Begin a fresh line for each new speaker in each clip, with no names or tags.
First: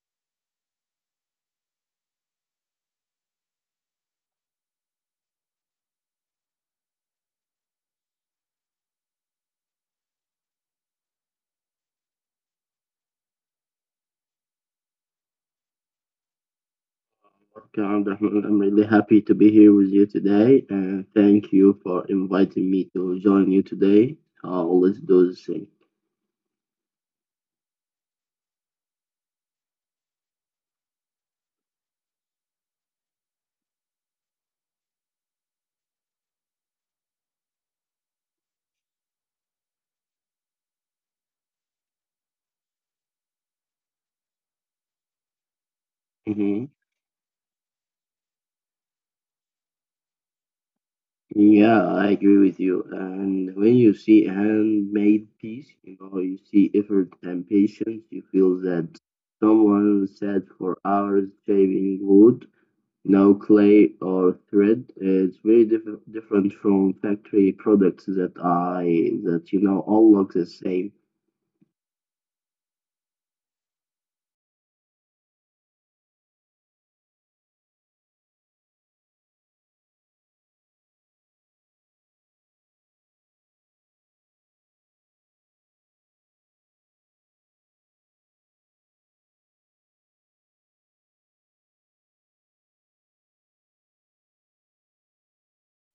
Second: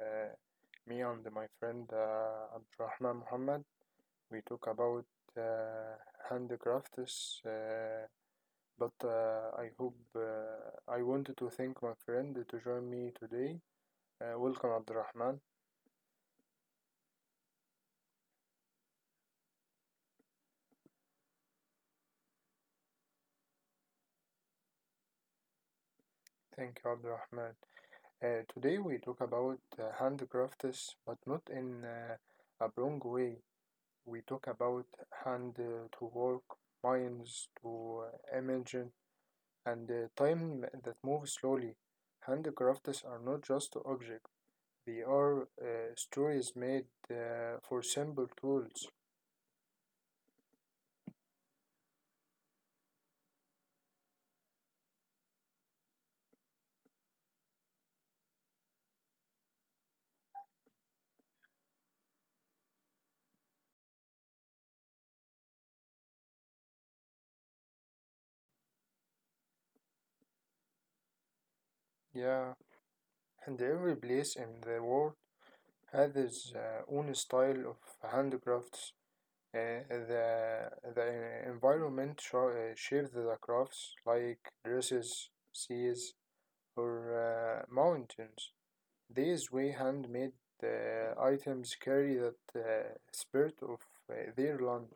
Uh, Me and my friend Abdurrahman Muhammad, we talk about uh, handicrafts. But I hope I wanted to thank my friend to join me today. Welcome Abdurrahman.
Podcast. Rahman, I'm really happy to be here with you today, and thank you for inviting me to join you today. Let's do this thing.
Thank you, Abdurrahman. Today we talk about handcrafts, but not in a wrong way. We talk about hand to work, minds to imagine, and time that moves slowly. Handcrafts are not just objects; they are
Hmm.
stories made for simple tools.
Yeah, I agree with you. And when you see a handmade piece, you know, you see effort and patience, you feel that someone sat for hours shaving wood, no clay or thread. It's very different from factory products that I that you know all look the same.
Yeah, and every place in the world has its own style of handcrafts. The environment shapes the crafts like dresses, seas, or mountains. These way handmade items carry that spirit of their land.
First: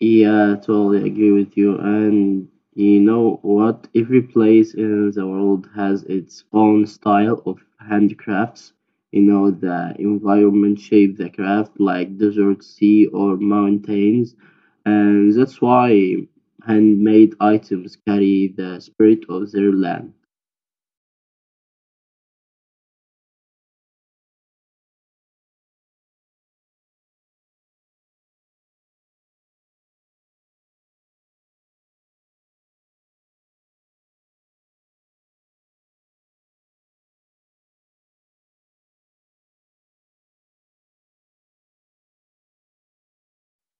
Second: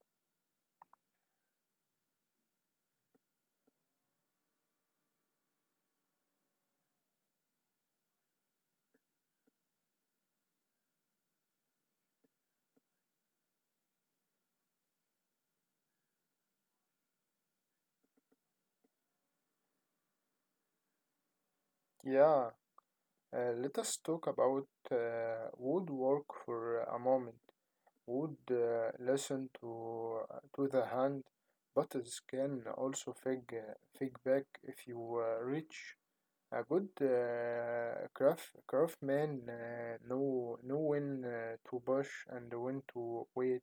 Yeah, totally agree with you. And you know what? Every place in the world has its own style of handicrafts. You know, the environment shape the craft, like desert, sea, or mountains. And that's why handmade items carry the spirit of their land.
Yeah, let us talk about woodwork for a moment. Wood listen to the hand, but it can also fig back if you reach a good craft craftsman know when to push and when to wait.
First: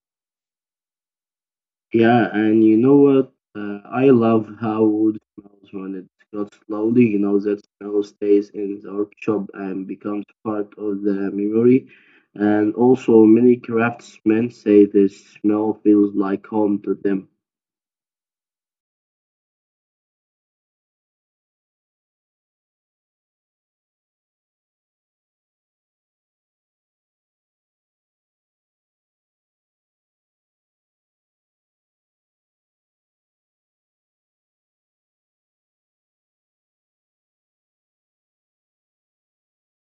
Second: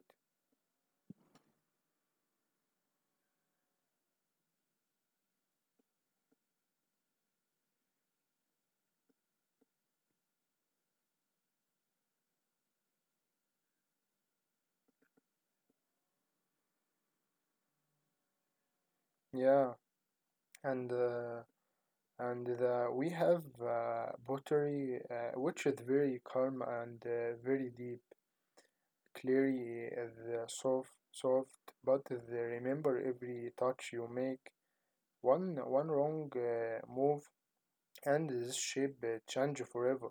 Yeah, and you know what? I love how wood smells when it's cut slowly. You know, that smell stays in the workshop and becomes part of the memory. And also, many craftsmen say this smell feels like home to them.
Yeah, and uh, and we have pottery which is very calm and very deep. Clearly, is soft, but they remember every touch you make. One wrong move and this shape change forever.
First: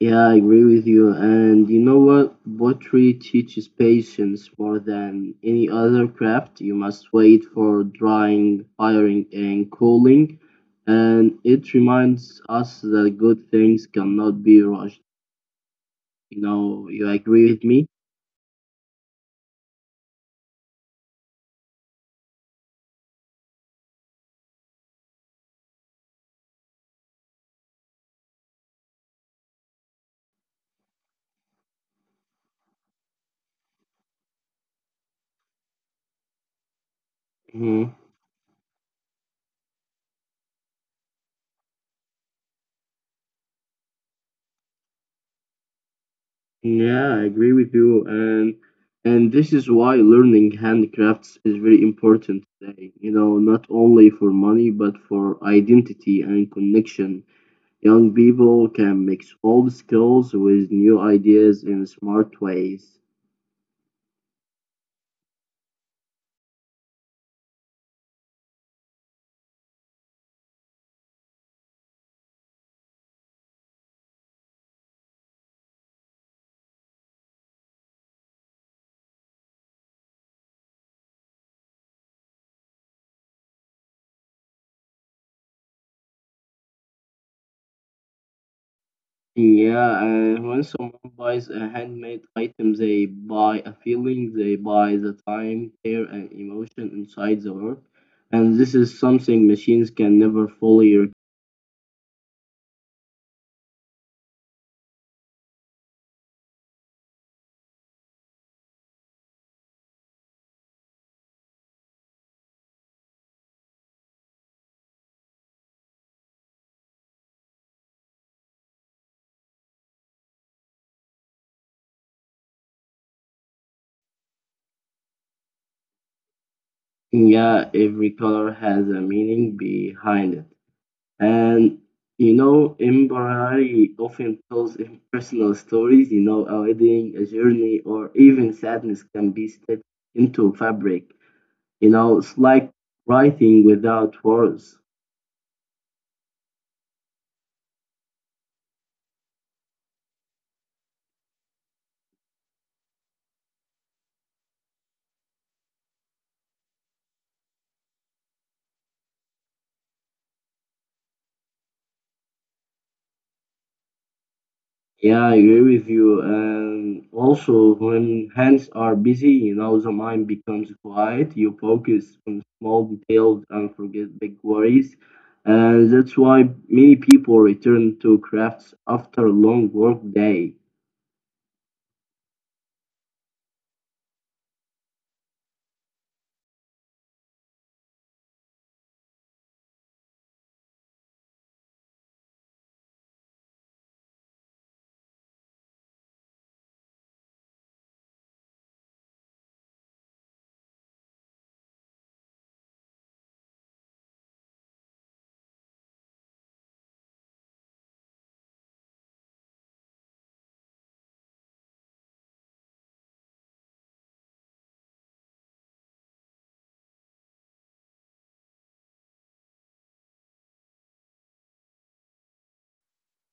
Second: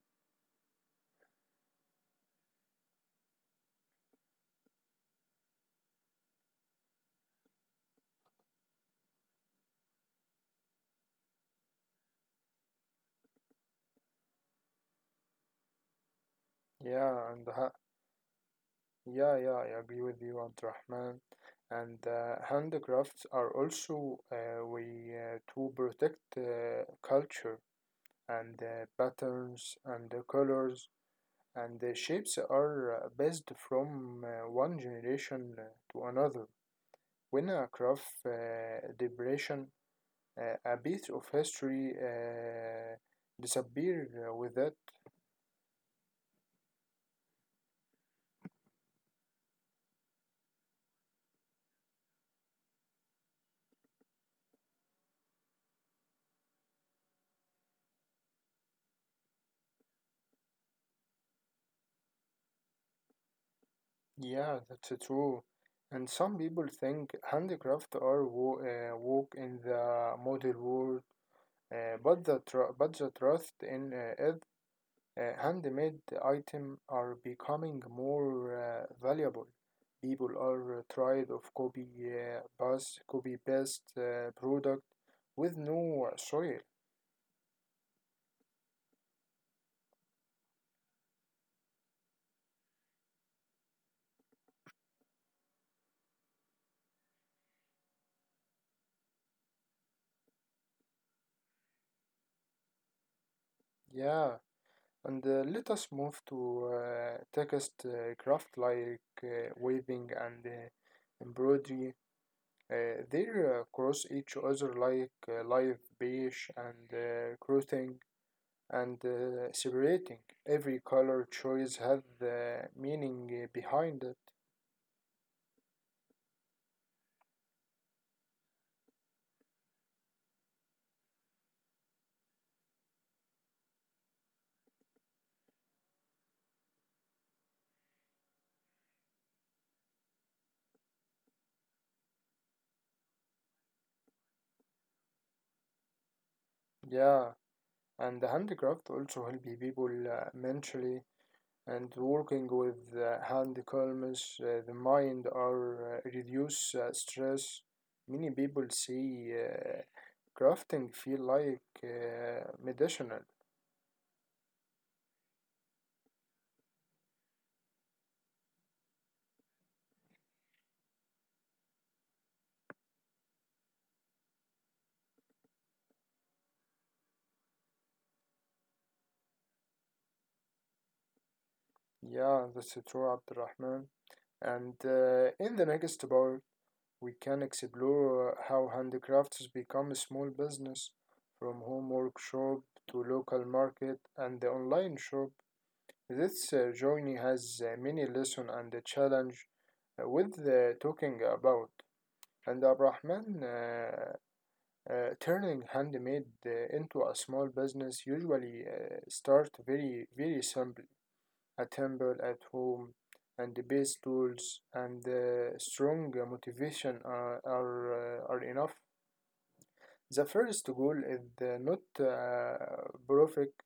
Yeah, I agree with you. And you know what? Pottery teaches patience more than any other craft. You must wait for drying, firing, and cooling. And it reminds us that good things cannot be rushed. You know, you
Yeah, and
agree with
ha
me?
Yeah, yeah, I agree with you, Abdurrahman. And handicrafts are also way to protect culture and patterns and the colors and the shapes are based from one generation to another. When a
Mhm.
craft depression, a bit of history disappear with it.
Yeah, I agree with you. And this is why learning handicrafts is very important today. You know, not only for money, but for identity and connection. Young people can mix old skills with new ideas in smart ways.
Yeah, that's true. And some people think handicraft are woke in the modern world, but the trust in it, handmade item are becoming more valuable. People are tired of copy paste product with no soil.
Yeah, and when someone buys a handmade item, they buy a feeling, they buy the time, care, and emotion inside the work. And this is something machines can never fully. Rec-
Yeah, and let us move to text craft like weaving and embroidery. They cross each other like live beige and crossing and separating. Every color choice has the meaning behind it.
yeah, every color has a meaning behind it. And you know, empathy often tells personal stories, you know, a wedding, a journey, or even sadness can be stitched into fabric. You know, it's like writing without words.
Yeah, and the handicraft also help people mentally and working with hand calms the mind or reduce stress. Many people see crafting feel like medicinal.
Yeah, I agree with you. And also, when hands are busy, you know, the mind becomes quiet. You focus on small details and forget big worries. And that's why many people return to crafts after a long work day.
Yeah, that's true, Abdurrahman. And in the next part, we can explore how handicrafts become a small business from home workshop to local market and the online shop. This journey has many lessons and a challenge with the talking about. And Abrahman turning handmade into a small business usually start very simple a temple at home, and the best tools and the strong motivation are enough. The first goal is not perfect,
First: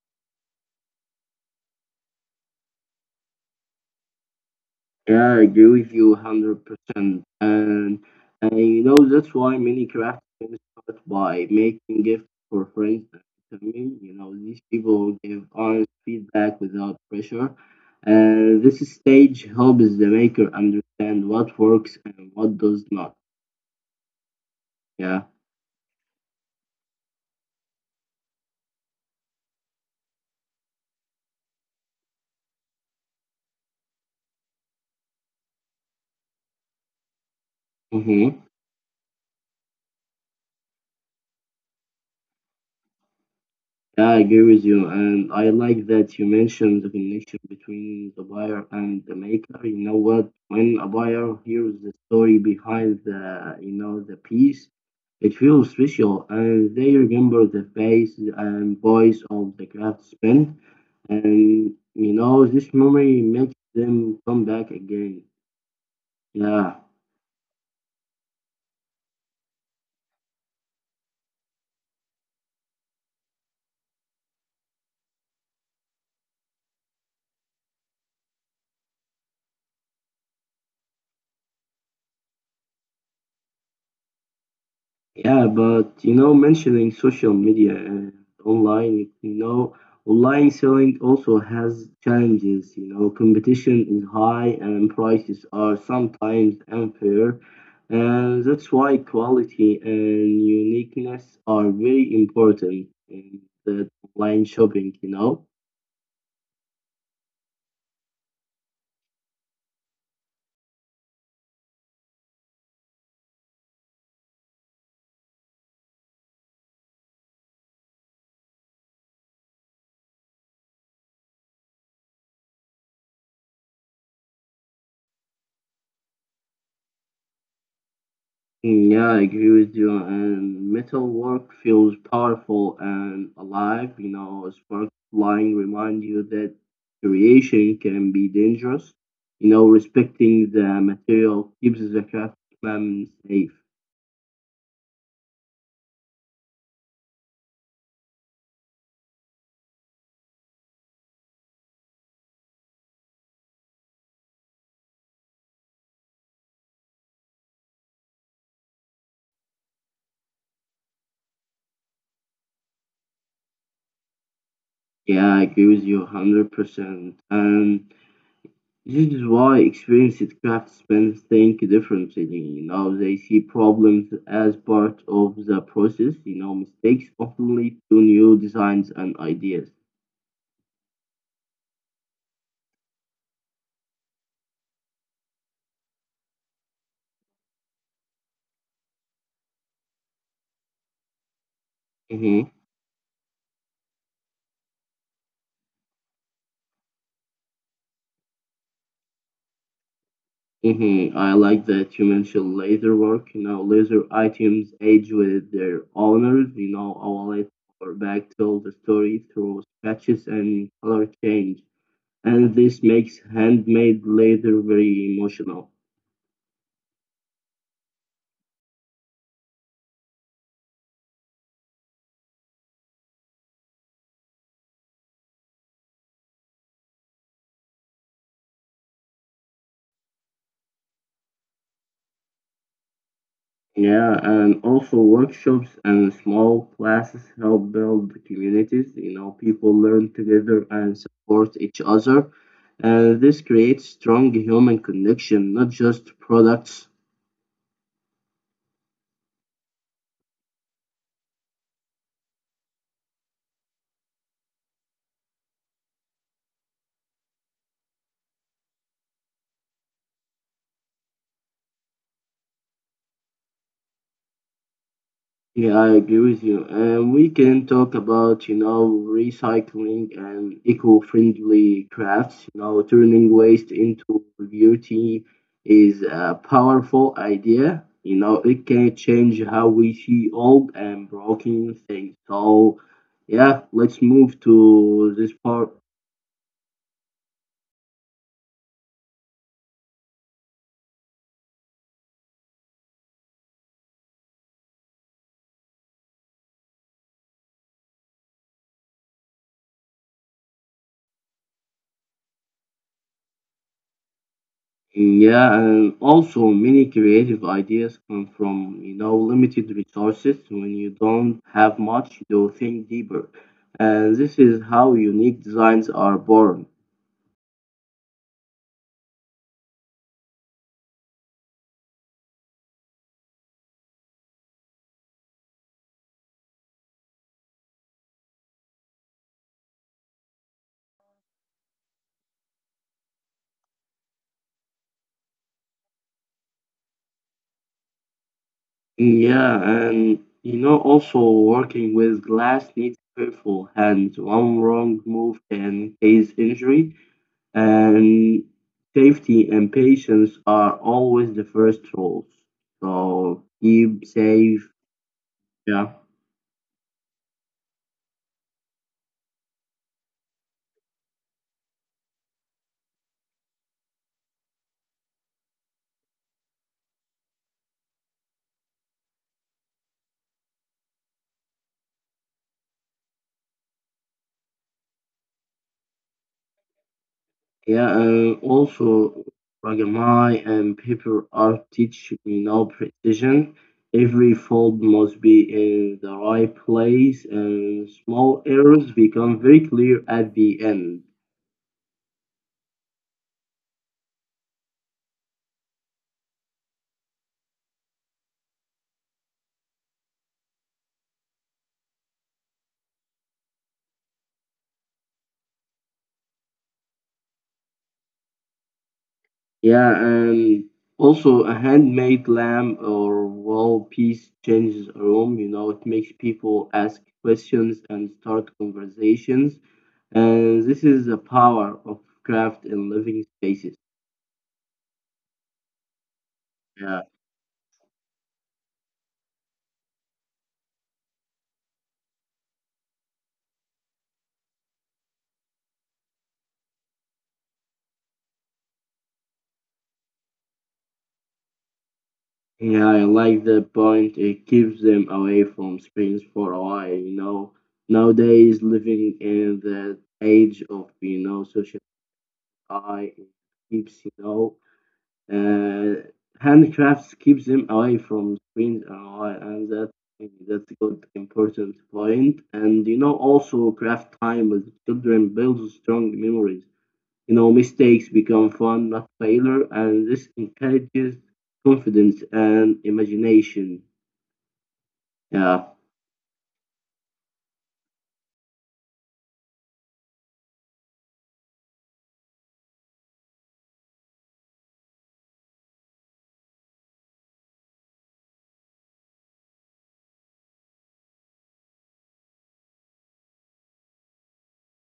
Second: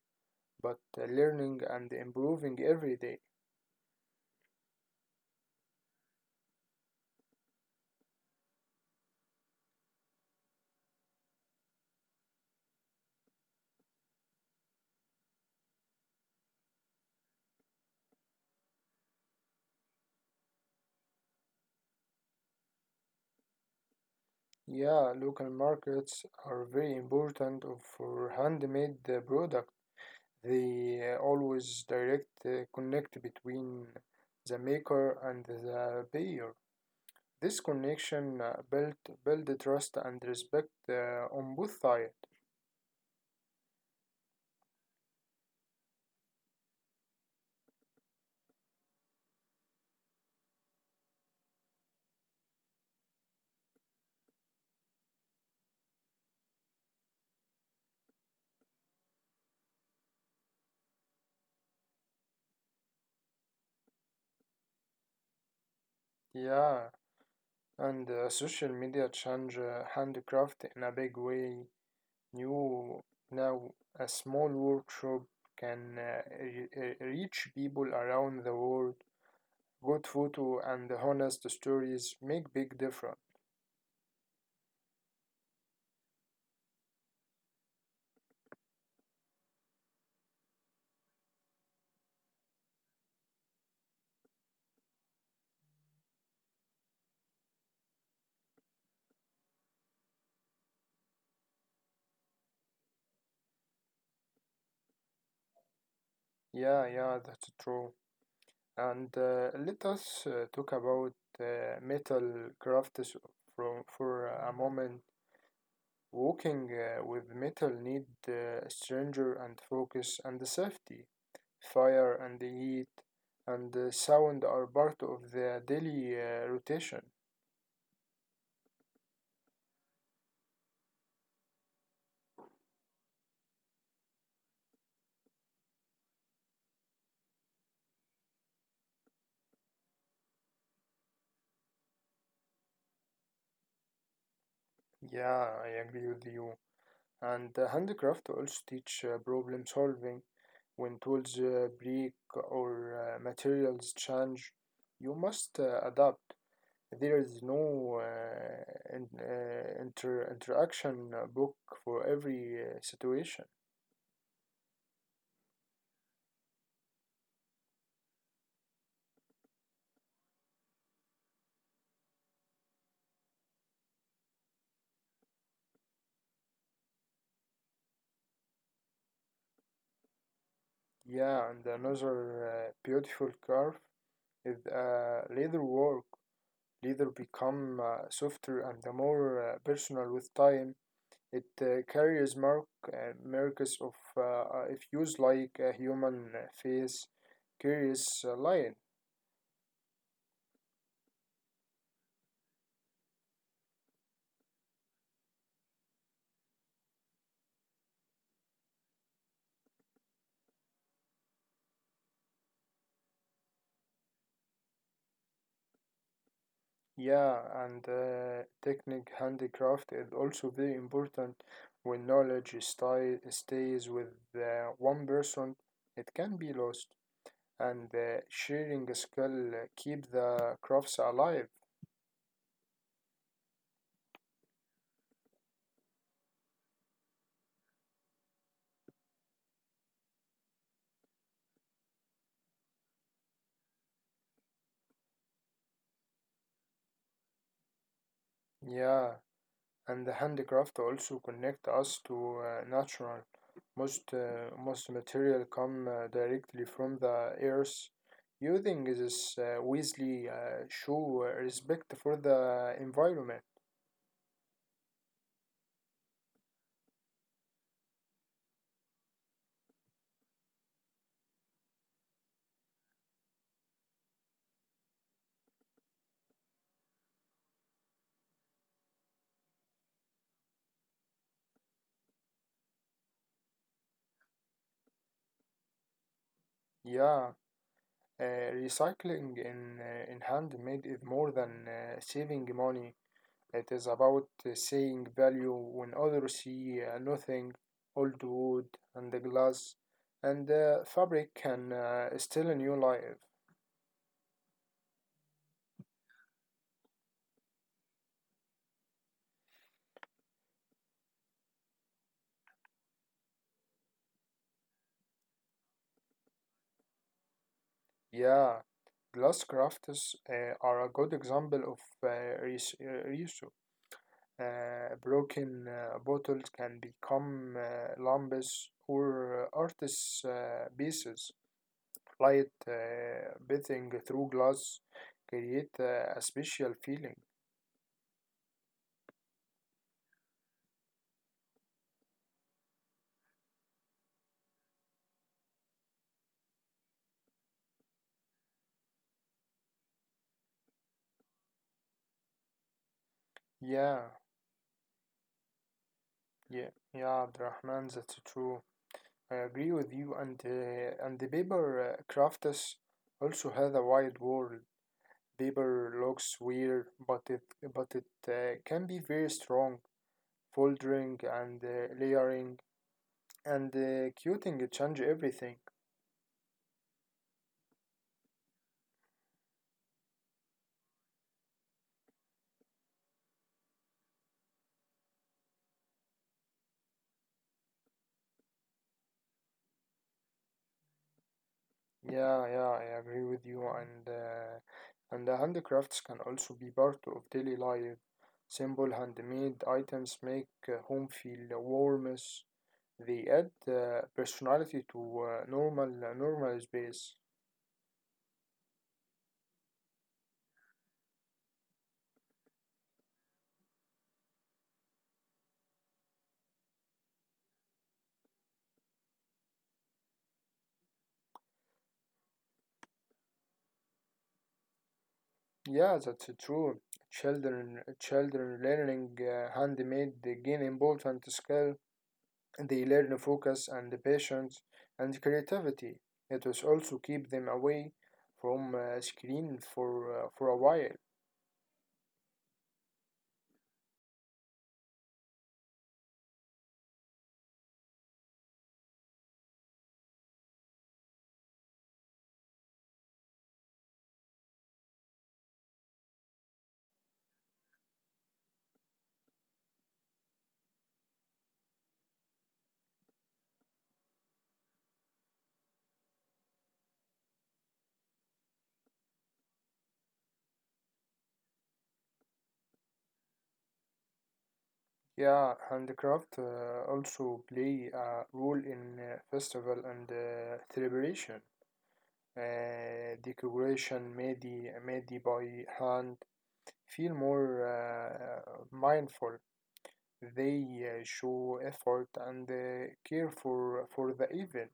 but learning and improving every day.
Yeah, I agree with you 100%. And, and you know, that's why many craft teams start by making gifts for friends and family. You know, these people give honest feedback without pressure. And this stage helps the maker understand what works and what does not.
Yeah,
Yeah.
local markets are very important for handmade product. They always direct connect between the maker and the buyer. This connection
Mm-hmm.
built build trust and respect on both sides.
Yeah, I agree with you, and I like that you mentioned the connection between the buyer and the maker. You know what? When a buyer hears the story behind the piece, it feels special, and they remember the face and voice of the craftsman, and you know, this memory makes them come back again. Yeah.
Yeah, and social media change handcraft in a big way. New Now a small workshop can reach people around the world. Good photo and honest stories make big difference.
Yeah, but you know, mentioning social media and online, you know, online selling also has challenges. You know, competition is high and prices are sometimes unfair. And that's why quality and uniqueness are very important in the online shopping, you know.
Yeah, yeah, that's true. And let us talk about metal crafts from for a moment. Walking with metal need stranger and focus and safety. Fire and heat and sound are part of the daily rotation.
Mm. Yeah, I agree with you. And metalwork feels powerful and alive. You know, spark flying remind you that creation can be dangerous. You know, respecting the material keeps the craftsman safe.
Yeah, I agree with you. And handicraft also teach problem solving. When tools break or materials change, you must adapt. There is no interaction book for every situation.
Yeah, I agree with you 100%. And this is why experienced craftsmen think differently. You know, they see problems as part of the process. You know, mistakes often lead to new designs and ideas.
Yeah, and another beautiful curve is leather work. Leather become softer and more personal with time. It carries
Mm-hmm.
mark marks of if used like a human face, carries a line.
Mhm. I like that you mentioned laser work. You know, laser items age with their owners. You know, our late or back told the story through scratches and color change. And this makes handmade laser very emotional.
Yeah, and technique handicraft is also very important. When knowledge stays with one person, it can be lost. And sharing skill keep the crafts alive.
Yeah, and also workshops and small classes help build communities. You know, people learn together and support each other. And this creates strong human connection, not just products.
Yeah, and the handicraft also connect us to natural. Most material come directly from the earth. Using this wisely show respect for the environment.
Yeah, I agree with you. And we can talk about, you know, recycling and eco-friendly crafts. You know, turning waste into beauty is a powerful idea. You know, it can change how we see old and broken things. So, yeah, let's move to this part.
Yeah, recycling in handmade is more than saving money. It is about seeing value when others see nothing. Old wood and the glass and the fabric can still a new life.
Yeah, and also many creative ideas come from, you know, limited resources. When you don't have much, you think deeper. And this is how unique designs are born.
Yeah, glass crafts are a good example of reuse. Broken bottles can become lamps or artists' pieces. Light bathing through glass create a special feeling.
Yeah, and you know, also working with glass needs careful hands. One wrong move can cause injury, and safety and patience are always the first rules. So keep
Yeah,
safe. Yeah.
yeah, yeah, Abdurrahman, that's true. I agree with you. And the paper crafts also has a wide world. Paper looks weird, but it can be very strong. Folding and layering and quilting change everything.
Yeah, and also Ragamai and paper art teach me now precision. Every fold must be in the right place, and small errors become very clear at the end.
Yeah, yeah, I agree with you. And the handicrafts can also be part of daily life. Simple handmade items make home feel warm. They add personality to normal space.
Yeah, and also a handmade lamp or wall piece changes a room. You know, it makes people ask questions and start conversations, and this is the power of craft in living spaces.
Yeah, that's
Yeah.
true. Children learning handmade gain important skill. They learn focus and patience and creativity. It will also keep them away from screen for a while.
Yeah, I like that point. It keeps them away from screens for a while. You know, nowadays living in the age of you know social AI it keeps uh, handcrafts keeps them away from screens a while, and that's a good important point. And you know, also craft time with children builds strong memories. You know, mistakes become fun, not failure, and this encourages confidence and imagination. Yeah.
Yeah, handicraft also play a role in festival and celebration. Uh, decoration made, Made by hand feel more mindful. They show effort and care for the event.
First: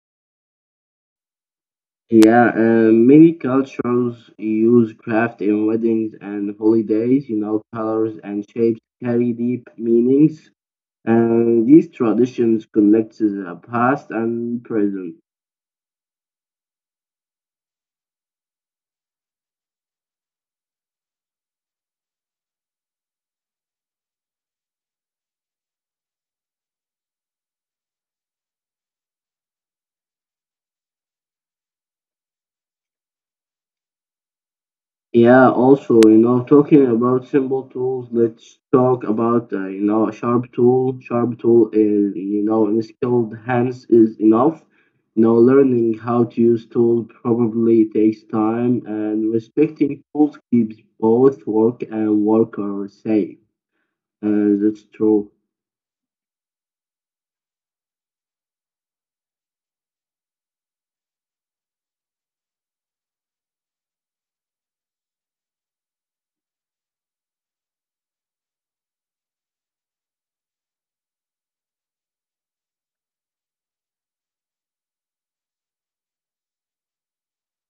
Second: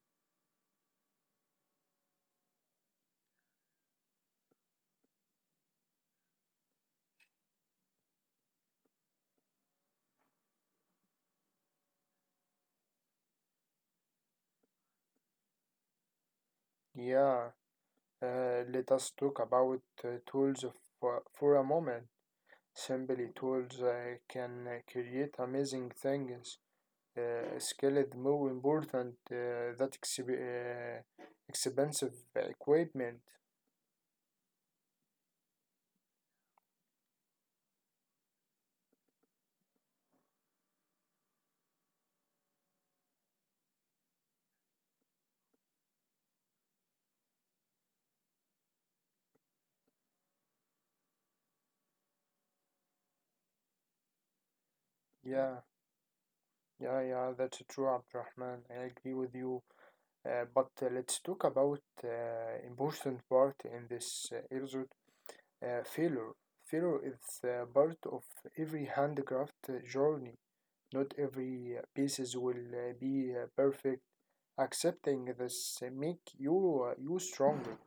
Yeah, many cultures use craft in weddings and holidays. You know, colors and shapes carry deep meanings, and these traditions connect to the past and present.
Yeah, let us talk about tools for a moment. Simply, tools can create amazing things. Skilled, more important that expensive equipment.
Yeah, also, you know, talking about simple tools, let's talk about, you know, a sharp tool. Sharp tool is, you know, in skilled hands is enough. You know, learning how to use tools probably takes time, and respecting tools keeps both work and worker safe. And that's true.
Yeah, yeah, yeah. That's true, Abdurrahman. I agree with you. But let's talk about important part in this episode. Failure. Failure is part of every handicraft journey. Not every pieces will be perfect. Accepting this make you stronger.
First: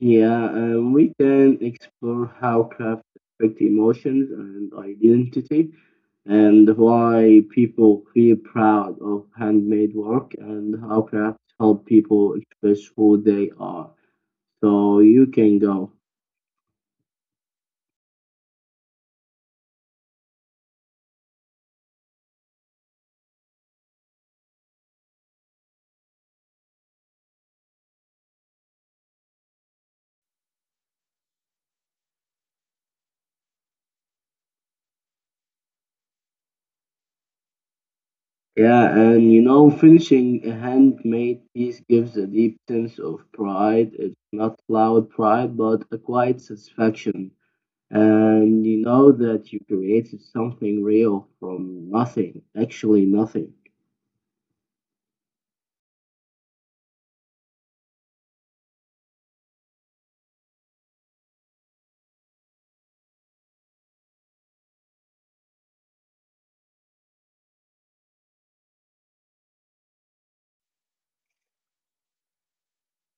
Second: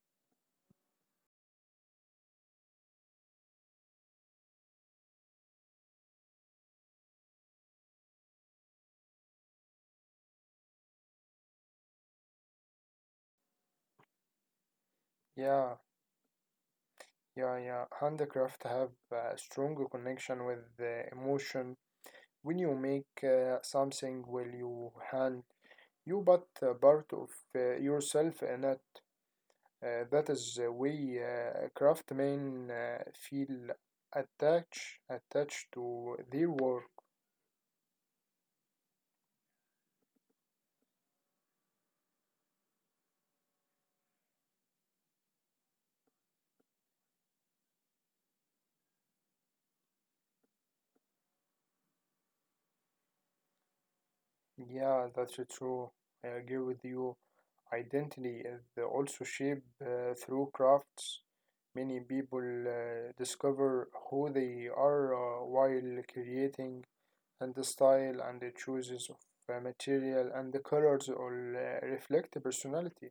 Yeah, we can explore how craft affect emotions and identity, and why people feel proud of handmade work, and how crafts help people express who they are. So you can
Yeah,
go.
yeah, yeah. Handicraft have a stronger connection with the emotion. When you make something will you hand, you but a part of yourself in it. That is the way craftsmen feel attached to their work.
Yeah, and you know, finishing a handmade piece gives a deep sense of pride. It's not loud pride, but a quiet satisfaction. And you know that you created something real from nothing, actually nothing.
Yeah, that's true. I agree with you. Identity is also shaped through crafts. Many people discover who they are while creating, and the style and the choices of material and the colors all reflect the personality.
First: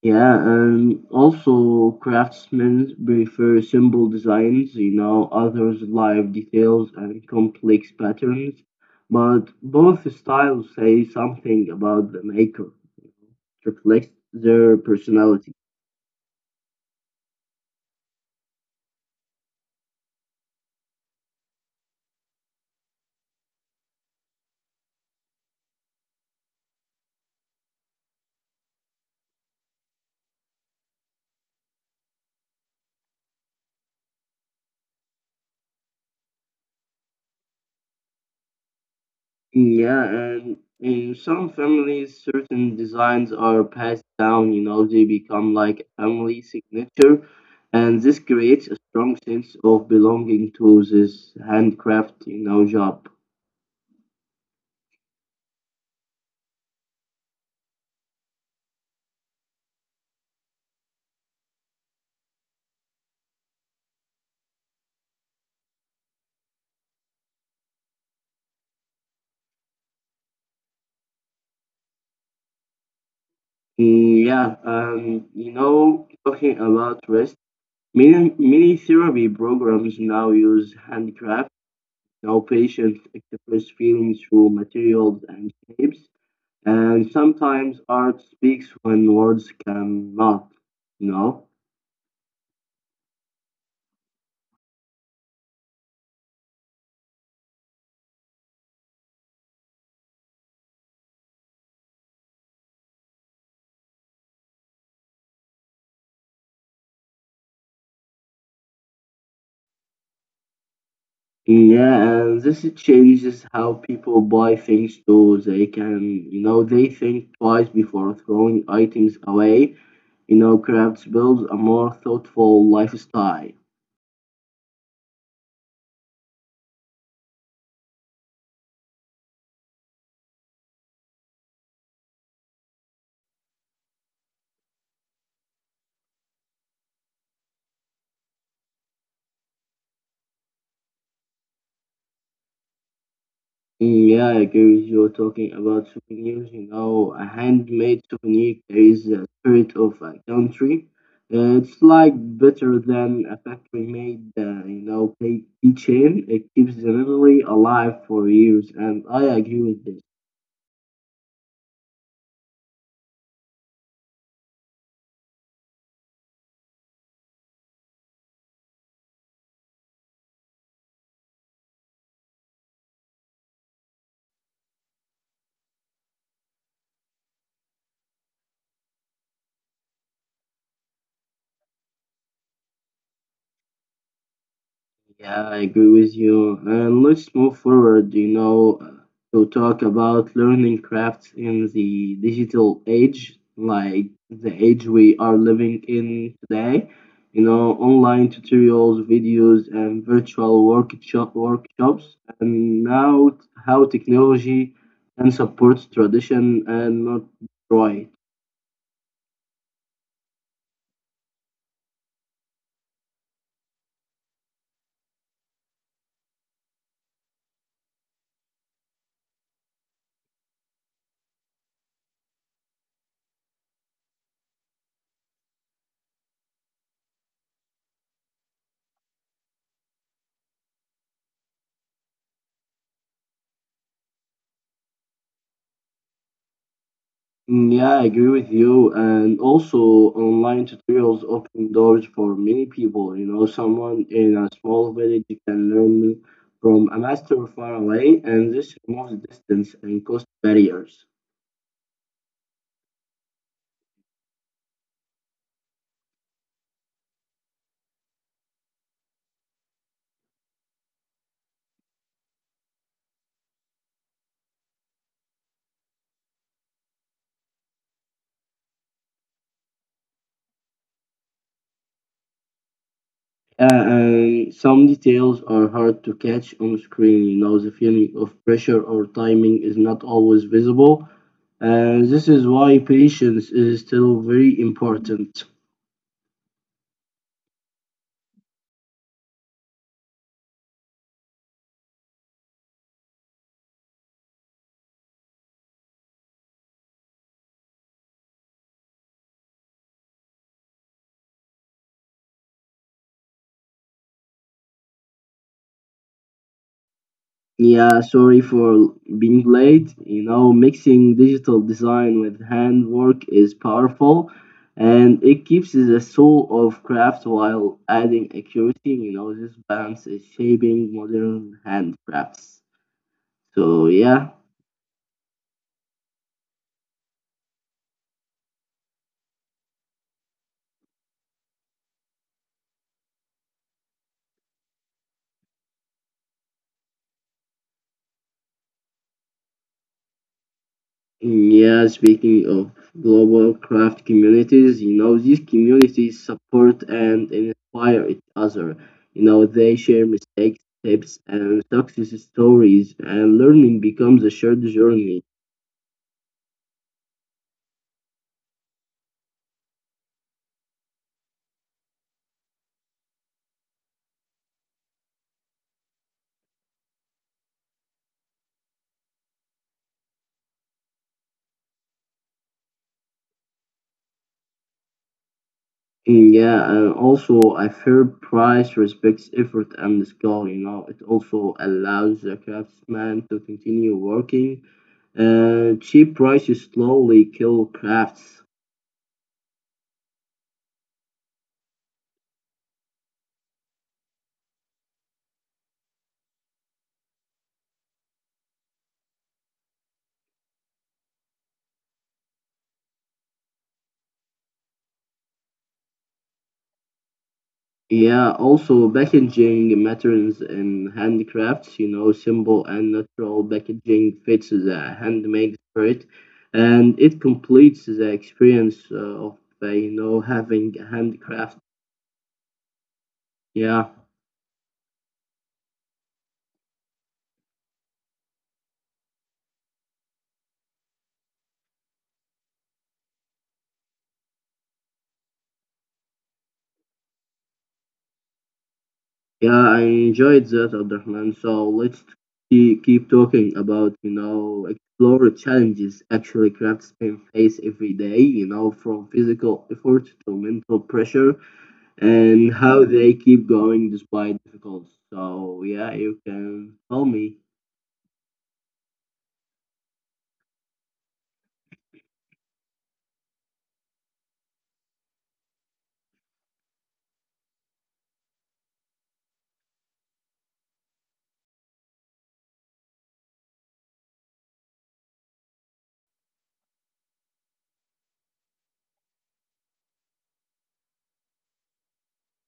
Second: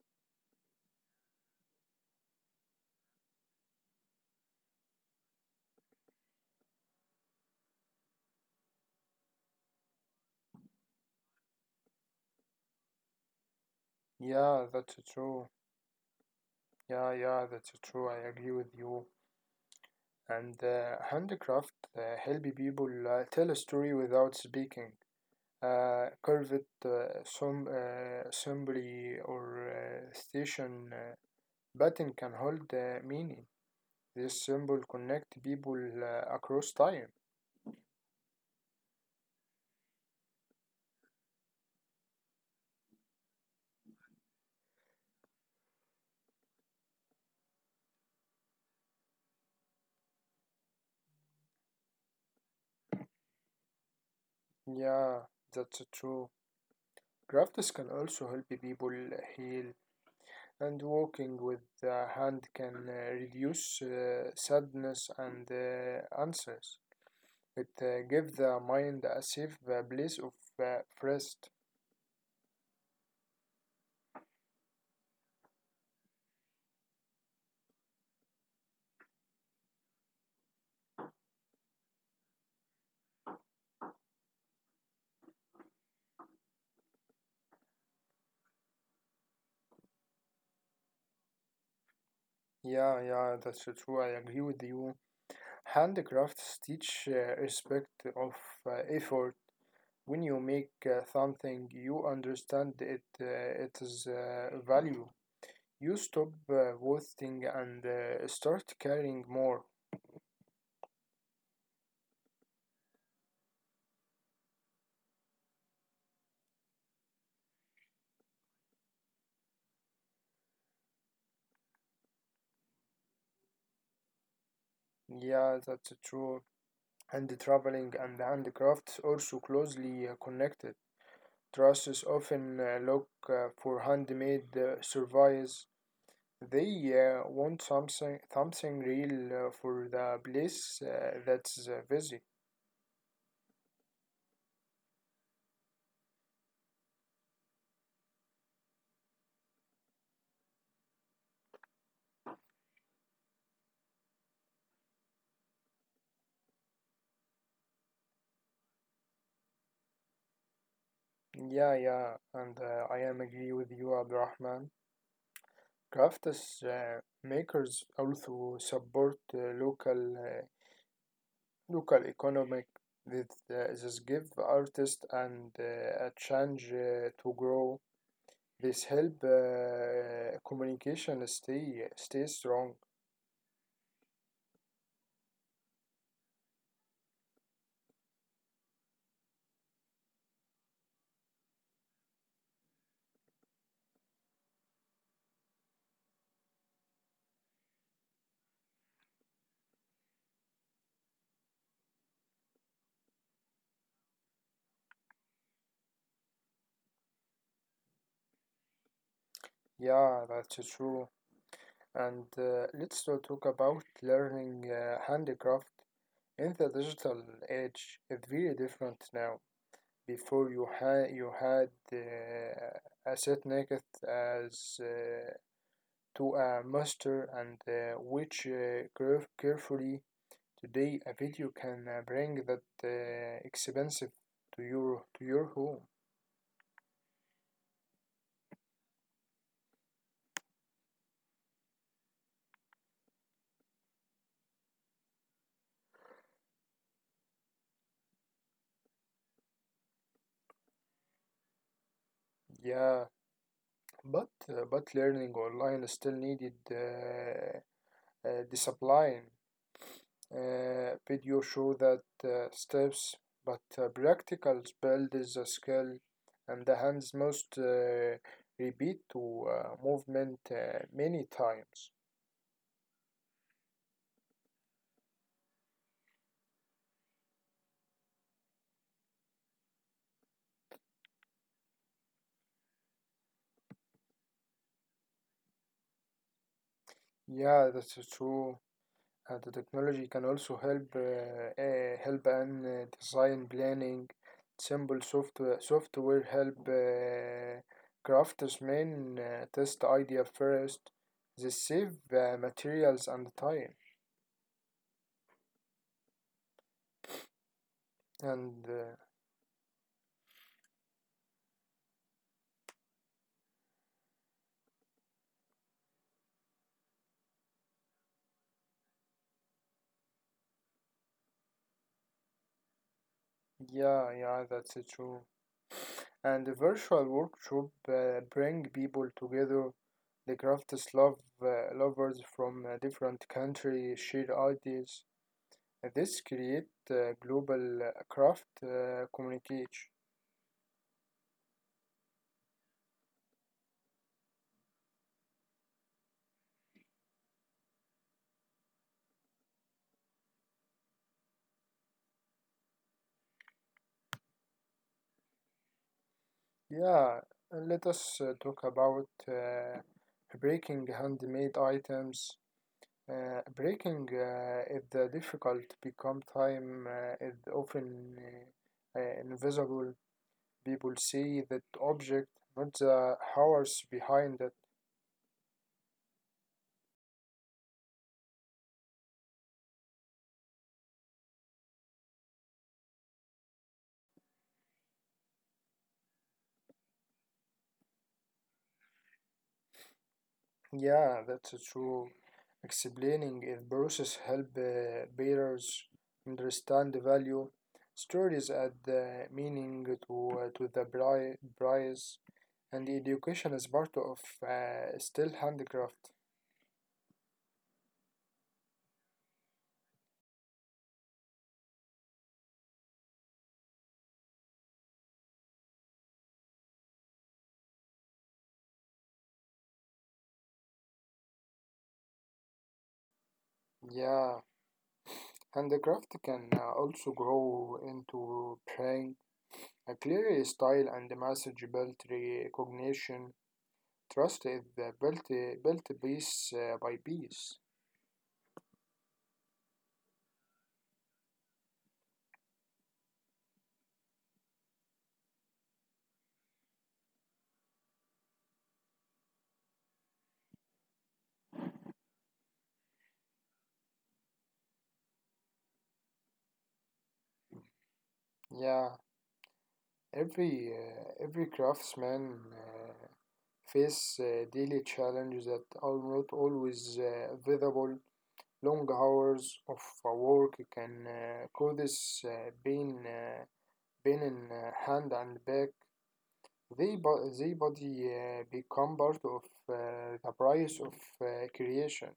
Yeah, and also craftsmen prefer simple designs, you know, others live details and complex patterns, but both styles say something about the maker, reflects
Yeah,
their
that's true.
personality.
Yeah, yeah, that's true. I agree with you. And handicraft help people tell a story without speaking. Curved some assembly or station button can hold meaning. This symbol connect people across time.
Yeah, and in some families, certain designs are passed down, you know, they become like a family signature, and this creates a strong sense of belonging to this handcraft, you know, job.
Yeah, that's true. Crafts can also help people heal, and walking with the hand can reduce sadness and anxiety. It gives the mind a safe place of rest.
Mm. Yeah, you know, talking about rest, many therapy programs now use handcraft. Now, patients express feelings through materials and shapes. Sometimes art speaks when words cannot, you know?
Yeah, yeah, that's true. I agree with you. Handicrafts teach respect of effort. When you make something, you understand it, its value. You stop wasting and start caring more.
Yeah, and this changes how people buy things too. They can, you know, they think twice before throwing items away. You know, crafts builds a more thoughtful lifestyle.
Yeah, that's true. And the traveling and the handicrafts also closely connected. Trusts often look for handmade surveys. They want something real for the place that's busy.
Mm. Yeah, I agree with you talking about souvenirs. You know, a handmade souvenir carries the spirit of a country. It's like better than a factory made, you know, keychain. It keeps the memory alive for years, and I agree with this.
Yeah, yeah, and I am agree with you, Abdurrahman. Crafts makers also support local economic that this give artists and a chance to grow. This help communication stay strong.
Yeah, I agree with you. And let's move forward, you know, to talk about learning crafts in the digital age, like the age we are living in today. You know, online tutorials, videos, and virtual workshops, and now how technology can support tradition and not destroy it.
Yeah, that's true. And let's to talk about learning handicraft in the digital age. It's very different now. Before you had a set naked as to a master and carefully. Today, a video can bring that expensive to your home.
Mm. Yeah, I agree with you. And also, online tutorials open doors for many people. You know, someone in a small village can learn from a master far away, and this removes distance and cost barriers.
Yeah, but learning online still needed discipline. Video show that steps, but practical build is a skill, and the hands must repeat to movement many times.
Yeah, and some details are hard to catch on screen. You know, the feeling of pressure or timing is not always visible. And this is why patience is still very important.
Yeah, that's true. The technology can also help help in design planning. Simple software help craftsmen test idea first. They save materials and time.
Yeah, sorry
And
for being late. You know, mixing digital design with handwork is powerful and it keeps the soul of craft while adding accuracy. You know, this balance is shaping modern handcrafts. So,
Yeah,
yeah.
yeah, that's true. And the virtual workshop bring people together. The crafts love lovers from different countries share ideas. This create global craft communication.
Yeah, speaking of global craft communities, you know, these communities support and inspire each other. You know, they share mistakes, tips, and success stories, and learning becomes a shared journey.
Yeah, and let us talk about breaking handmade items. Breaking is the difficult become time is often invisible. People see that object, not the hours behind it.
And yeah, and also a fair price respects effort and skill. You know, it also allows the craftsman to continue working. Cheap prices slowly kill crafts.
Yeah, that's true. Explaining it process help bearers understand the value, stories add the meaning to the price, and the education is part of still handicraft.
Yeah, also packaging matters in handicrafts, you know, simple and natural packaging fits the handmade spirit and it completes the experience of, you know, having a handcraft. Yeah,
Yeah, handicraft can also grow into praying. A clear style and the message built recognition. Trust is built piece by piece.
yeah, I enjoyed that, Abdurrahman. So let's keep talking about, you know, explore challenges actually craftsmen face every day, you know, from physical effort to mental pressure and how they keep going despite difficulties. So yeah, you can tell me.
Yeah. Every craftsman face daily challenges that are not always visible. Long hours of work can cause pain in hand and back. They body become part of the price of creation.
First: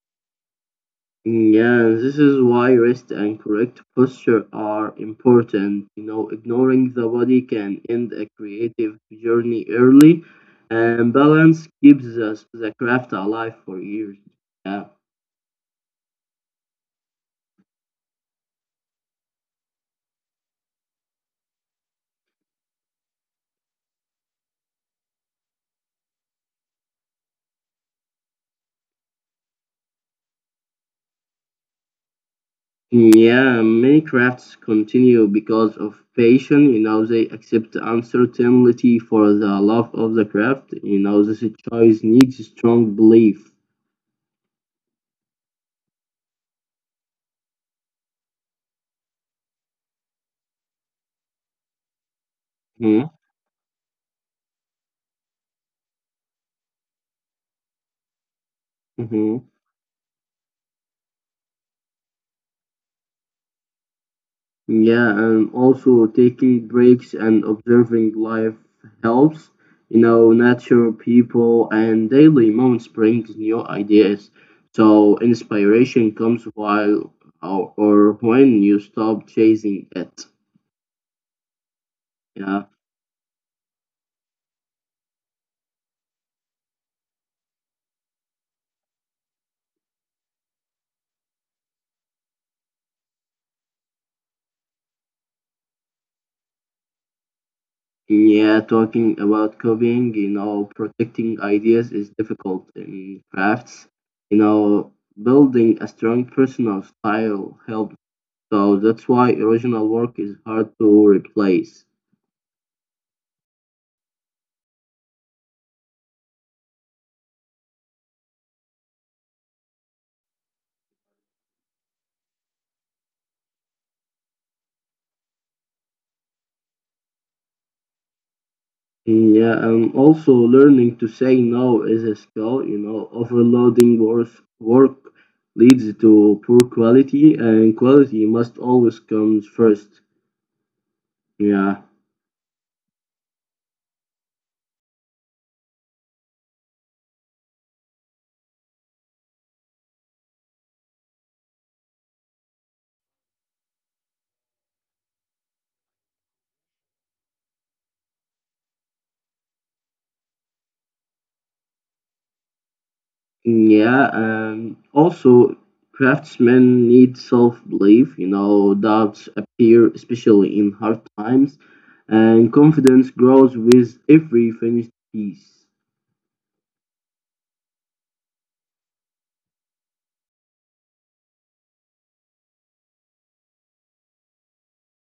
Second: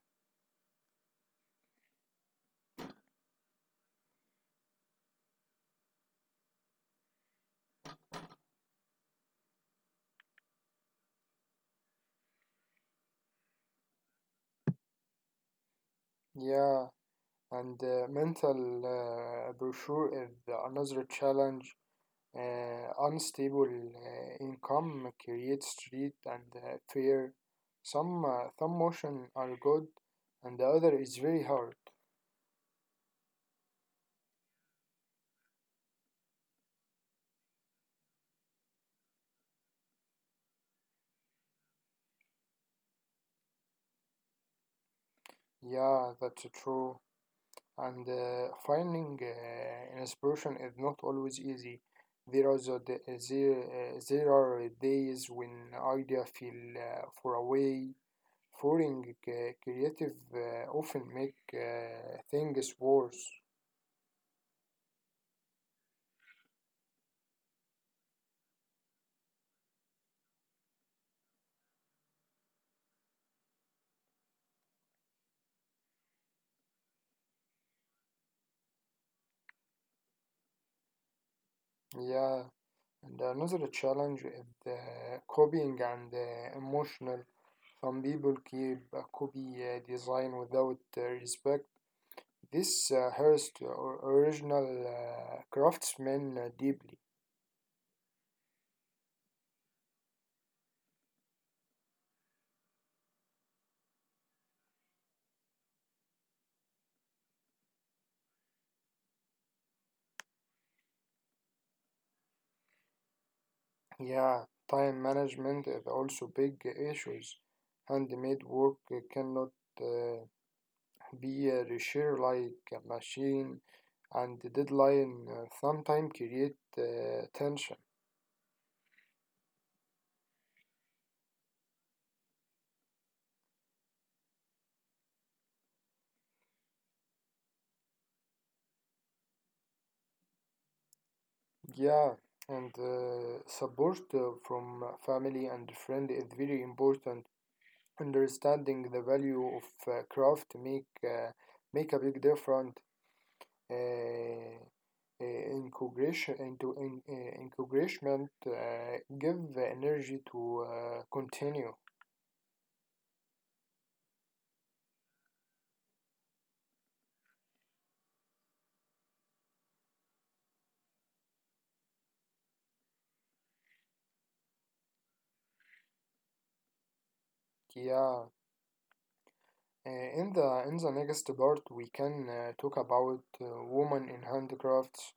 Mm. Yeah, this is why rest and correct posture are important. You know, ignoring the body can end a creative journey early, and balance keeps us the craft alive for years. Yeah.
Yeah, and mental brochure is another challenge. Unstable income creates street and fear. Some motion are good, and the other is very hard.
Yeah, many crafts continue because of passion. You know, they accept uncertainty for the love of the craft. You know, this choice needs strong belief.
Yeah, that's true. And finding inspiration is not always easy. There are the,
hmm
there, there are days when idea feel far away. Foreign
hmm
creative often make things worse.
Yeah, and also taking breaks and observing life helps. You know, nature, people, and daily moments brings new ideas. So inspiration comes while or when you stop chasing it.
Yeah.
Yeah.
And another challenge is the copying and emotional. Some people keep a copy design without respect. This hurts the original craftsmen deeply.
Yeah, talking about copying, you know, protecting ideas is difficult in crafts. You know, building a strong personal style helps. So that's why original work is hard to replace.
Yeah, time management is also big issues. Handmade work cannot uh, be reshared like a machine, and the deadline sometimes create tension.
Yeah, and also learning to say no is a skill. You know, overloading work leads to poor quality, and quality must always comes first. Yeah.
Yeah, and support from family and friend is very important. Understanding the value of craft make a big difference. Uh, uh, encourage into in, uh, Encouragement give the energy to continue.
Yeah, also craftsmen need self-belief. You know, doubts appear especially in hard times, and confidence grows with every finished piece.
Yeah. In the next part, we can talk about women in handicrafts.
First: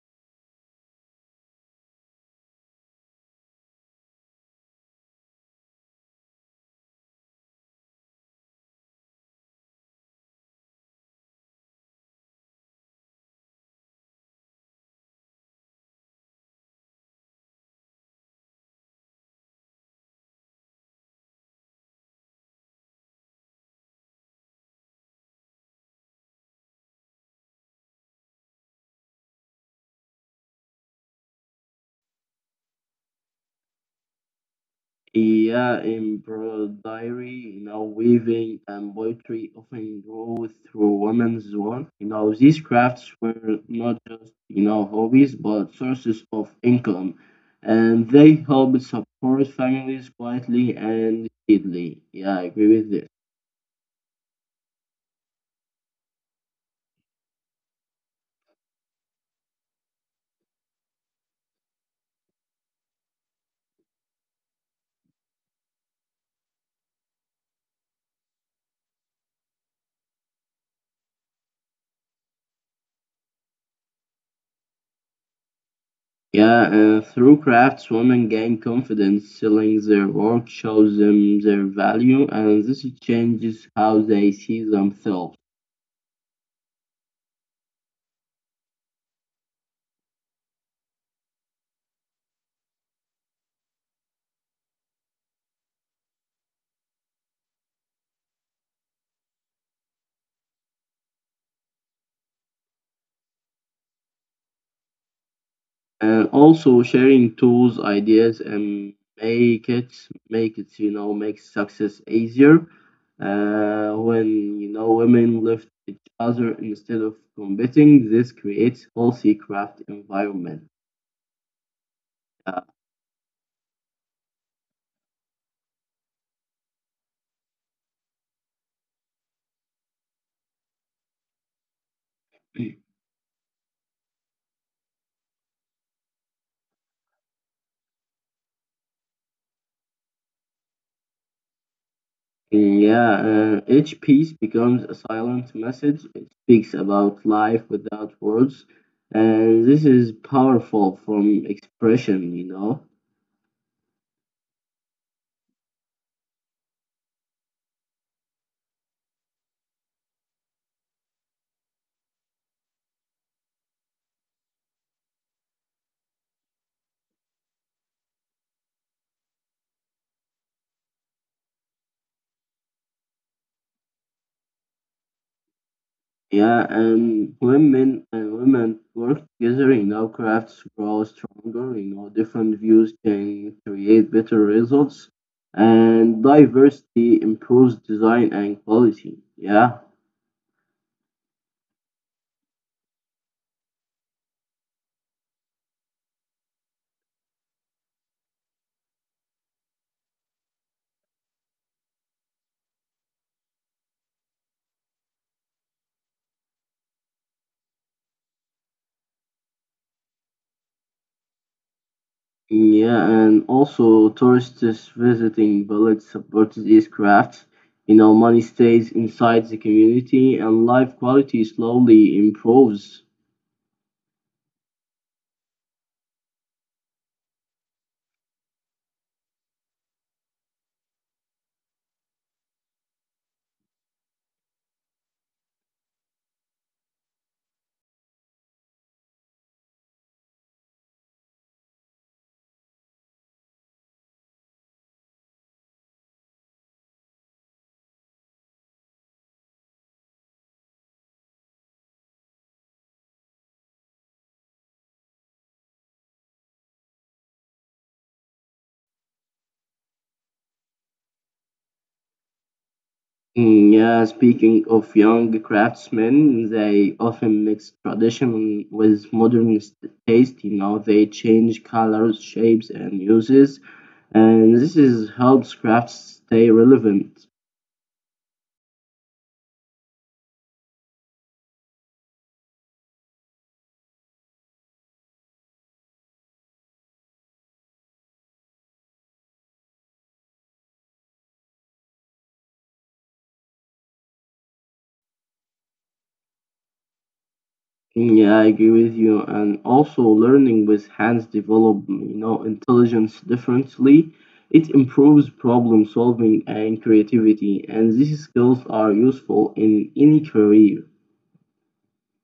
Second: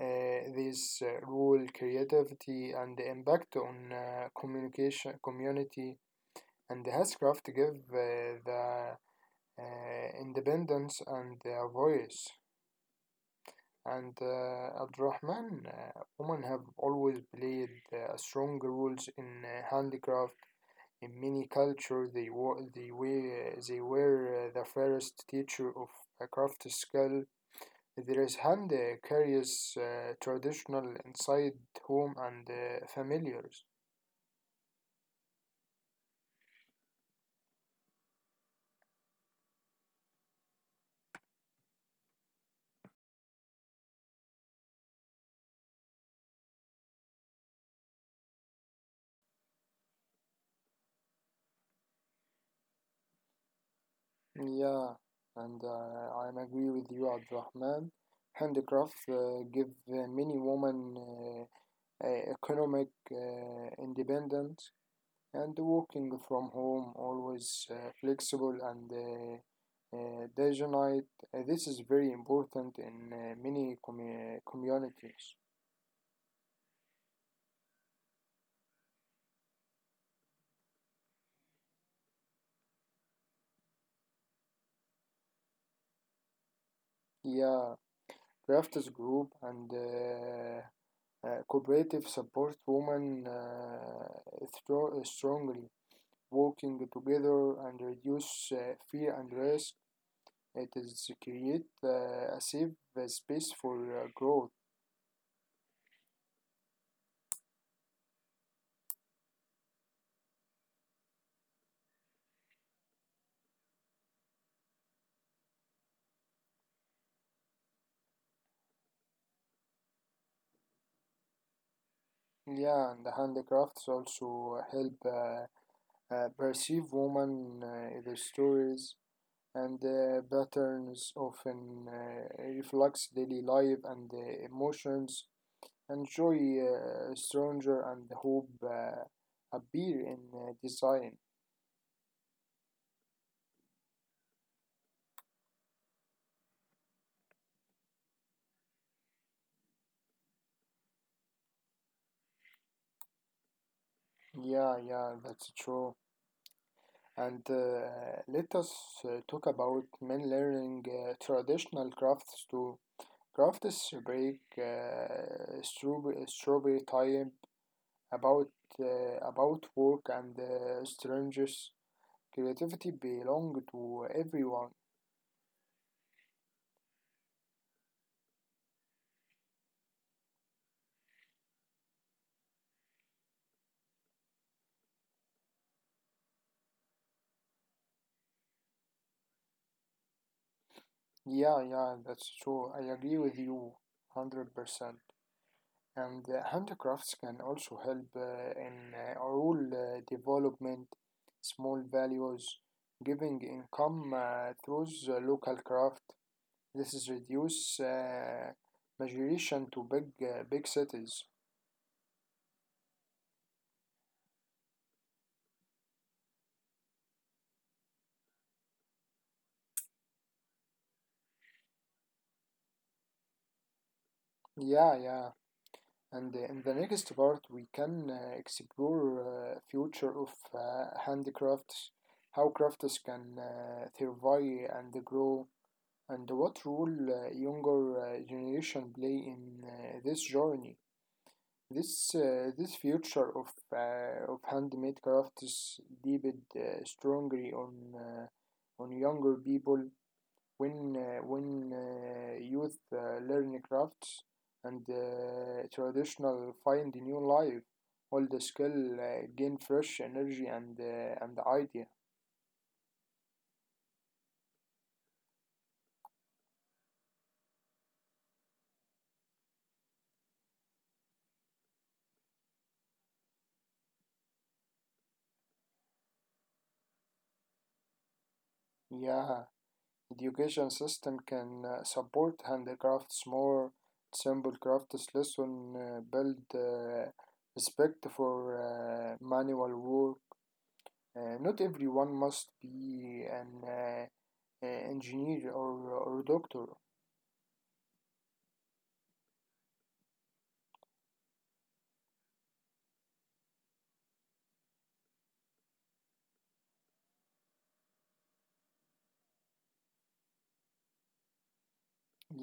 These rule creativity and the impact on communication, community, and the Hashgraph to give the uh, independence and the voice. And Abdurrahman, women have always played strong roles in handicraft. In many cultures, they were the first teacher of craft skill. There is hand carries traditional inside home and familiars.
Yeah, embroidery, you know, weaving and poetry often grow through women's work. You know, these crafts were not just, you know, hobbies, but sources of income. And they helped support families quietly and steadily. Yeah, I agree with this.
Yeah, and I am agree with you, Abdurrahman. Handicraft give many women economic independence and working from home always flexible and dignite. This is very important in many communities.
Yeah, through crafts, women gain confidence. Selling their work shows them their value, and this changes how they see themselves.
Yeah, crafters group and cooperative support women strongly working together and reduce fear and risk. It is create a safe space for growth.
Also sharing tools, ideas, and make it make it you know make success easier. When you know women lift each other instead of competing, this creates healthy craft environment. Uh,
Yeah, and the handicrafts also help perceive women their stories and patterns often reflects daily life and emotions enjoy stranger and hope appear in design.
yeah, each piece becomes a silent message. It speaks about life without words, and this is powerful from expression. You know.
Yeah, yeah, that's true. And let us talk about men learning traditional crafts too. Crafts break strawberry time about about work and strangers. Creativity belong to everyone.
Yeah, and women work together, you know, crafts grow stronger. You know, different views can create better results, and diversity improves design and quality. Yeah.
Yeah, yeah, that's true. I agree with you, 100%. And handicrafts can also help in rural development, small values, giving income through the local craft. This is reduce migration to big cities.
Yeah, and also tourists visiting village supports these crafts. You know, money stays inside the community and life quality slowly improves.
Yeah, yeah. And in the next part, we can explore future of handicrafts, how crafts can survive and grow. And what role younger generation play in this journey? This future of of handmade crafts depend strongly on younger people. When youth learn crafts and traditional find a new life, all the skill gain fresh energy and idea.
Mm, yeah, speaking of young craftsmen, they often mix tradition with modern taste. You know, they change colors, shapes, and uses, and this is helps crafts stay relevant.
Yeah. Education system can support handicrafts more. Simple crafts lesson build respect for manual work. Not everyone must be an engineer or doctor.
Mm, yeah, I agree with you. And also, learning with hands develop, you know, intelligence differently. It improves problem solving and creativity, and these skills are useful in any career.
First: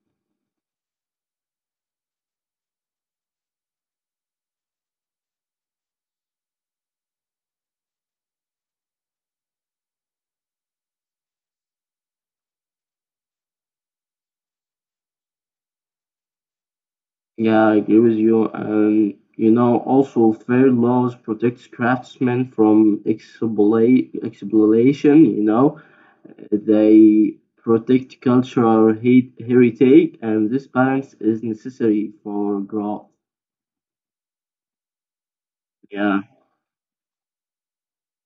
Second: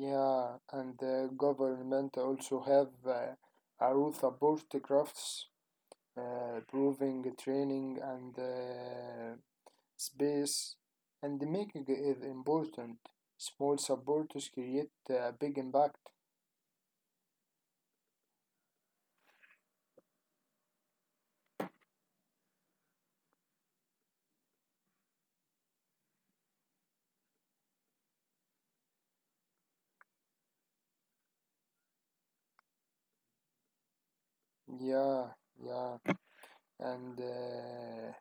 Yeah, and the government also have a rule support crafts, proving training and space, and making it important. Small supporters create a big impact.
Yeah, I agree with you. And you know, also fair laws protects craftsmen from exploitation. You know, they protect cultural heritage, and this balance is necessary for growth.
Yeah, yeah,
Yeah,
and uh,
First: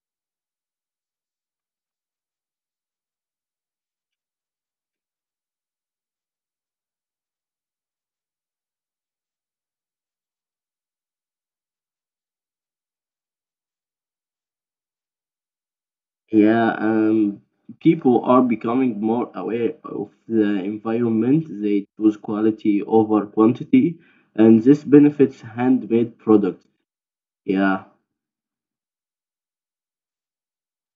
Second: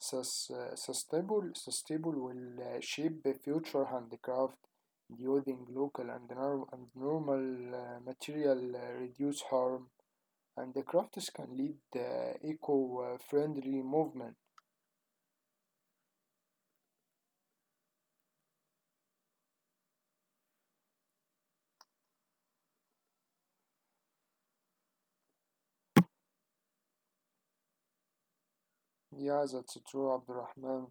sus- uh, sustainable, sustainable will shape the future handicraft using local and, and normal material, reduce harm, and the crafts can lead the eco-friendly movement.
yeah. People are becoming more aware of the environment. They choose quality over quantity, and this benefits handmade products. Yeah.
Yeah, that's true, Abdurrahman.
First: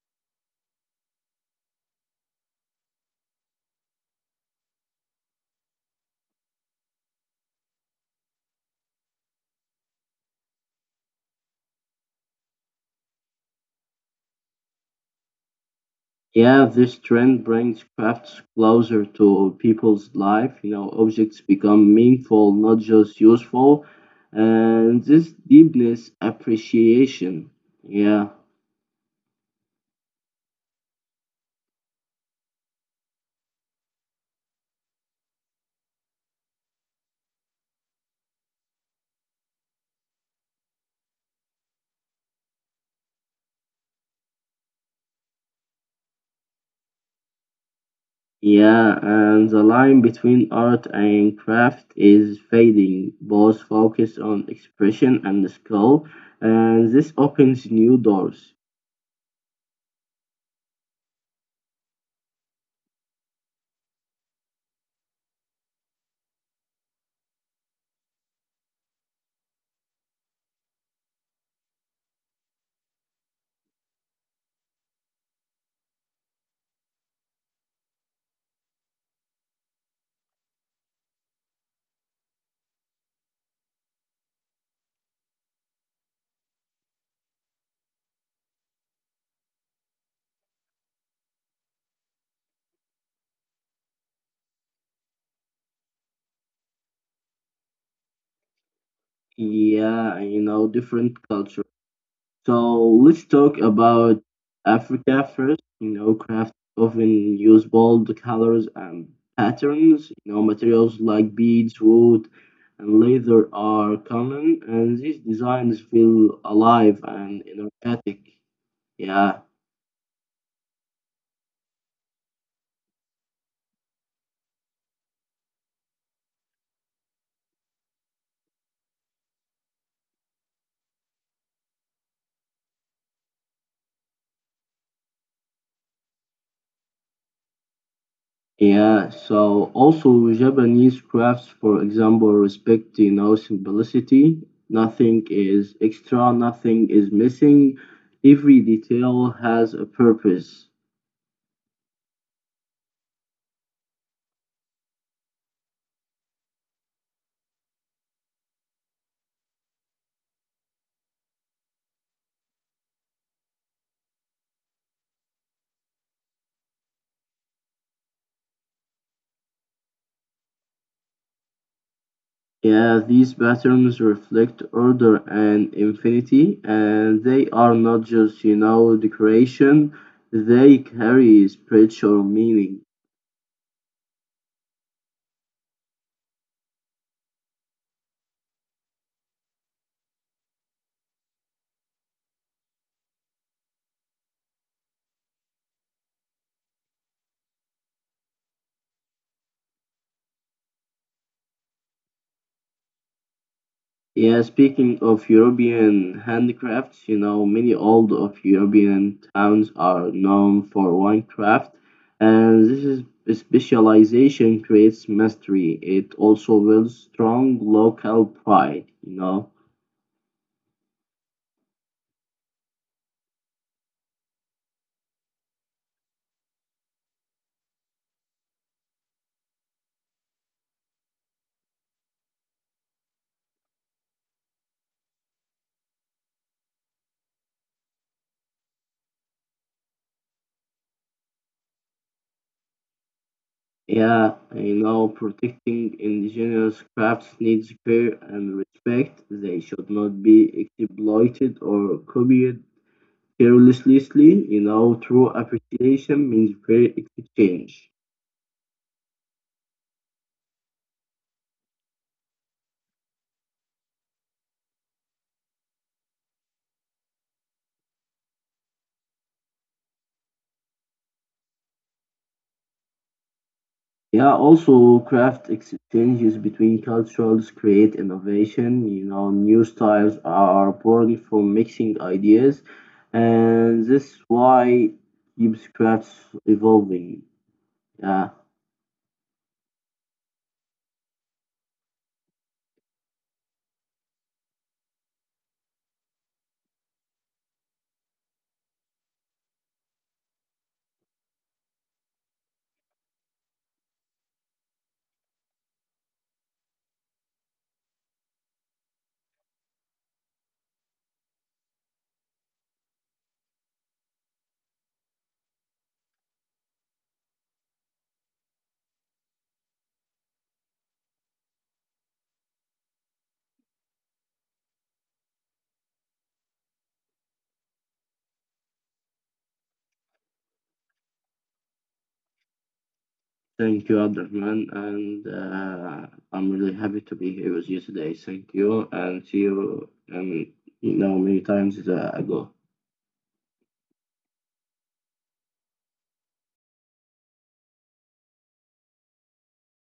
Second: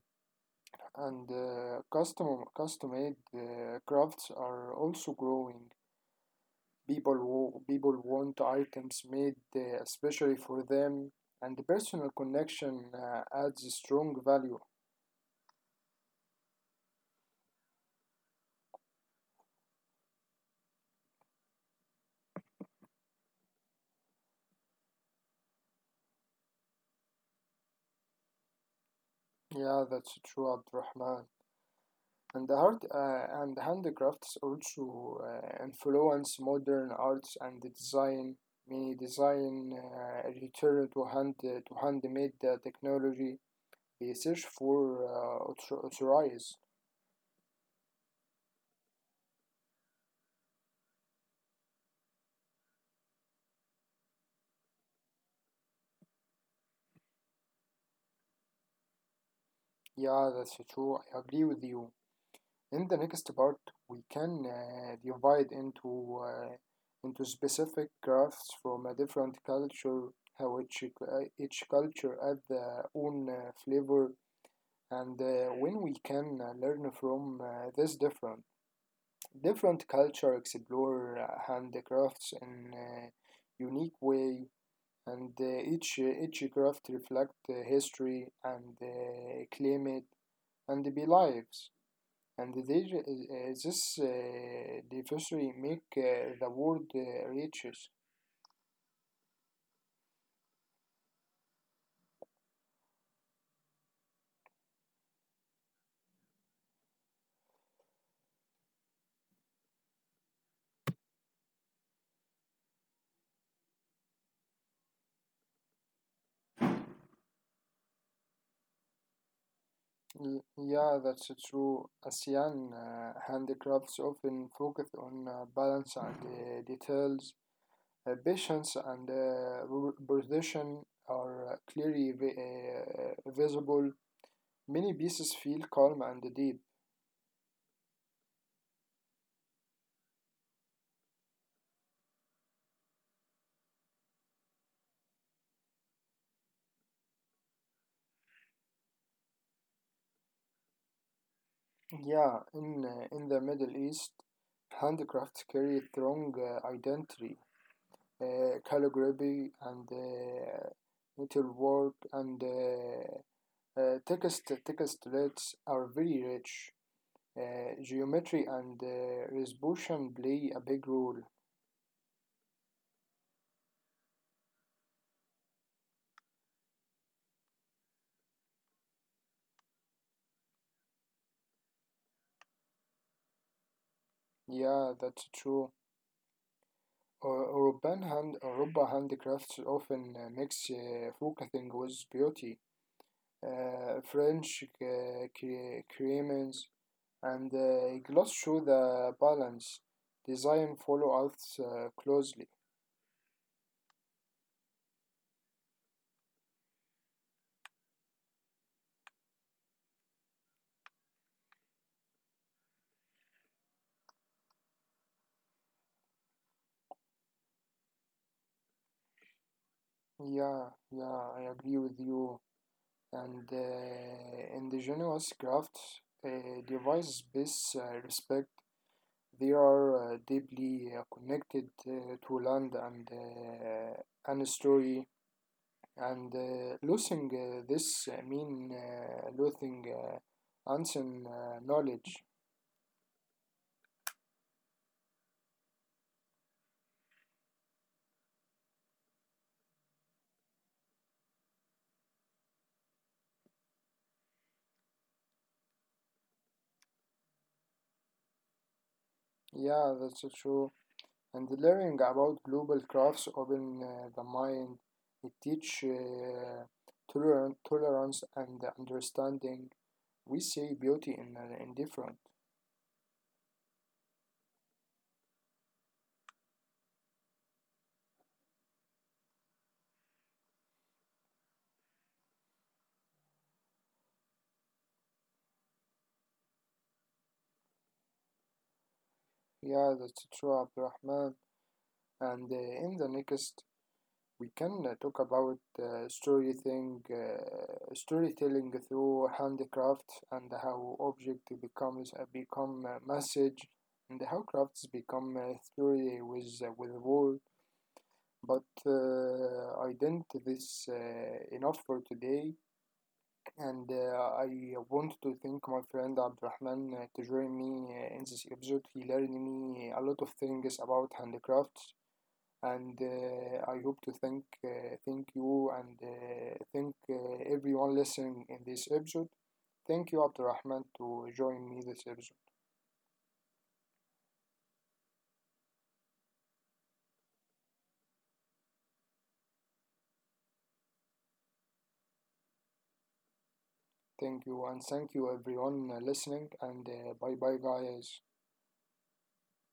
And custom-made crafts are also growing. People want items made especially for them, and the personal connection adds a strong value.
Yeah, this trend brings crafts closer to people's life. You know, objects become meaningful, not just useful. And this deepness appreciation. Yeah,
Yeah, that's true, Abdurrahman. And the art and handicrafts also influence modern arts and the design. Many design return to handmade technology. They search for authorize.
yeah. And the line between art and craft is fading. Both focus on expression and skill, and this opens new doors.
Yeah, that's true. I agree with you. In the next part, we can divide into specific crafts from a different culture, how each culture add their own flavor, and when we can learn from this different culture, explore handicrafts in unique way, and each craft reflect history and claim it and be lives and this diversity make the world riches.
Yeah, you know, different cultures. So let's talk about Africa first. You know, crafts often use bold colors and patterns. You know, materials like beads, wood, and leather are common, and these designs feel alive and energetic. Yeah,
Yeah, that's true. ASEAN handicrafts often focus on balance and details. Patience and precision are visible. Many pieces feel calm and deep.
yeah. So also Japanese crafts, for example, respect you know simplicity. Nothing is extra. Nothing is missing. Every detail has a purpose.
Yeah, in the Middle East, handicrafts carry strong identity. Calligraphy and metalwork and text rates are very rich. Geometry and resolution play a big role.
Yeah, these patterns reflect order and infinity, and they are not just, you know, decoration, they carry spiritual meaning.
Yeah, that's true. European hand Europa handicrafts often mix focusing with beauty. French crayons and gloss show the balance. Design follow us closely.
Yeah, speaking of European handicrafts, you know, many old of European towns are known for one craft, and this is specialization creates mastery. It also builds strong local pride, you know.
Yeah, yeah, I agree with you. And in the generous crafts, devices best respect, they are deeply connected to land and story. And losing this mean losing ancient knowledge.
Yeah, you know, protecting indigenous crafts needs care and respect. They should not be exploited or copied carelessly. You know, true appreciation means fair exchange.
Yeah, that's so true. And learning about global crafts open the mind. It teach tolerance and understanding. We see beauty in different.
Yeah, also craft exchanges between cultures create innovation. You know, new styles are born from mixing ideas, and this is why keeps crafts evolving. Yeah.
Yeah, that's true, Abdurrahman. And in the next, we can talk about story thing, storytelling through handicrafts and how object becomes become a message and how crafts become a story with word. But I didn't this enough for today, and I want to thank my friend Abdurrahman to join me in this episode. He learned me a lot of things about handicrafts, and I hope to thank you and thank everyone listening in this episode. Thank you, Abdurrahman, to join me this episode.
Thank you, Abdurrahman, and I'm really happy to be here with you today. Thank you, and see you um, you know many times ago.
Thank you, and thank you everyone listening, and bye bye, guys.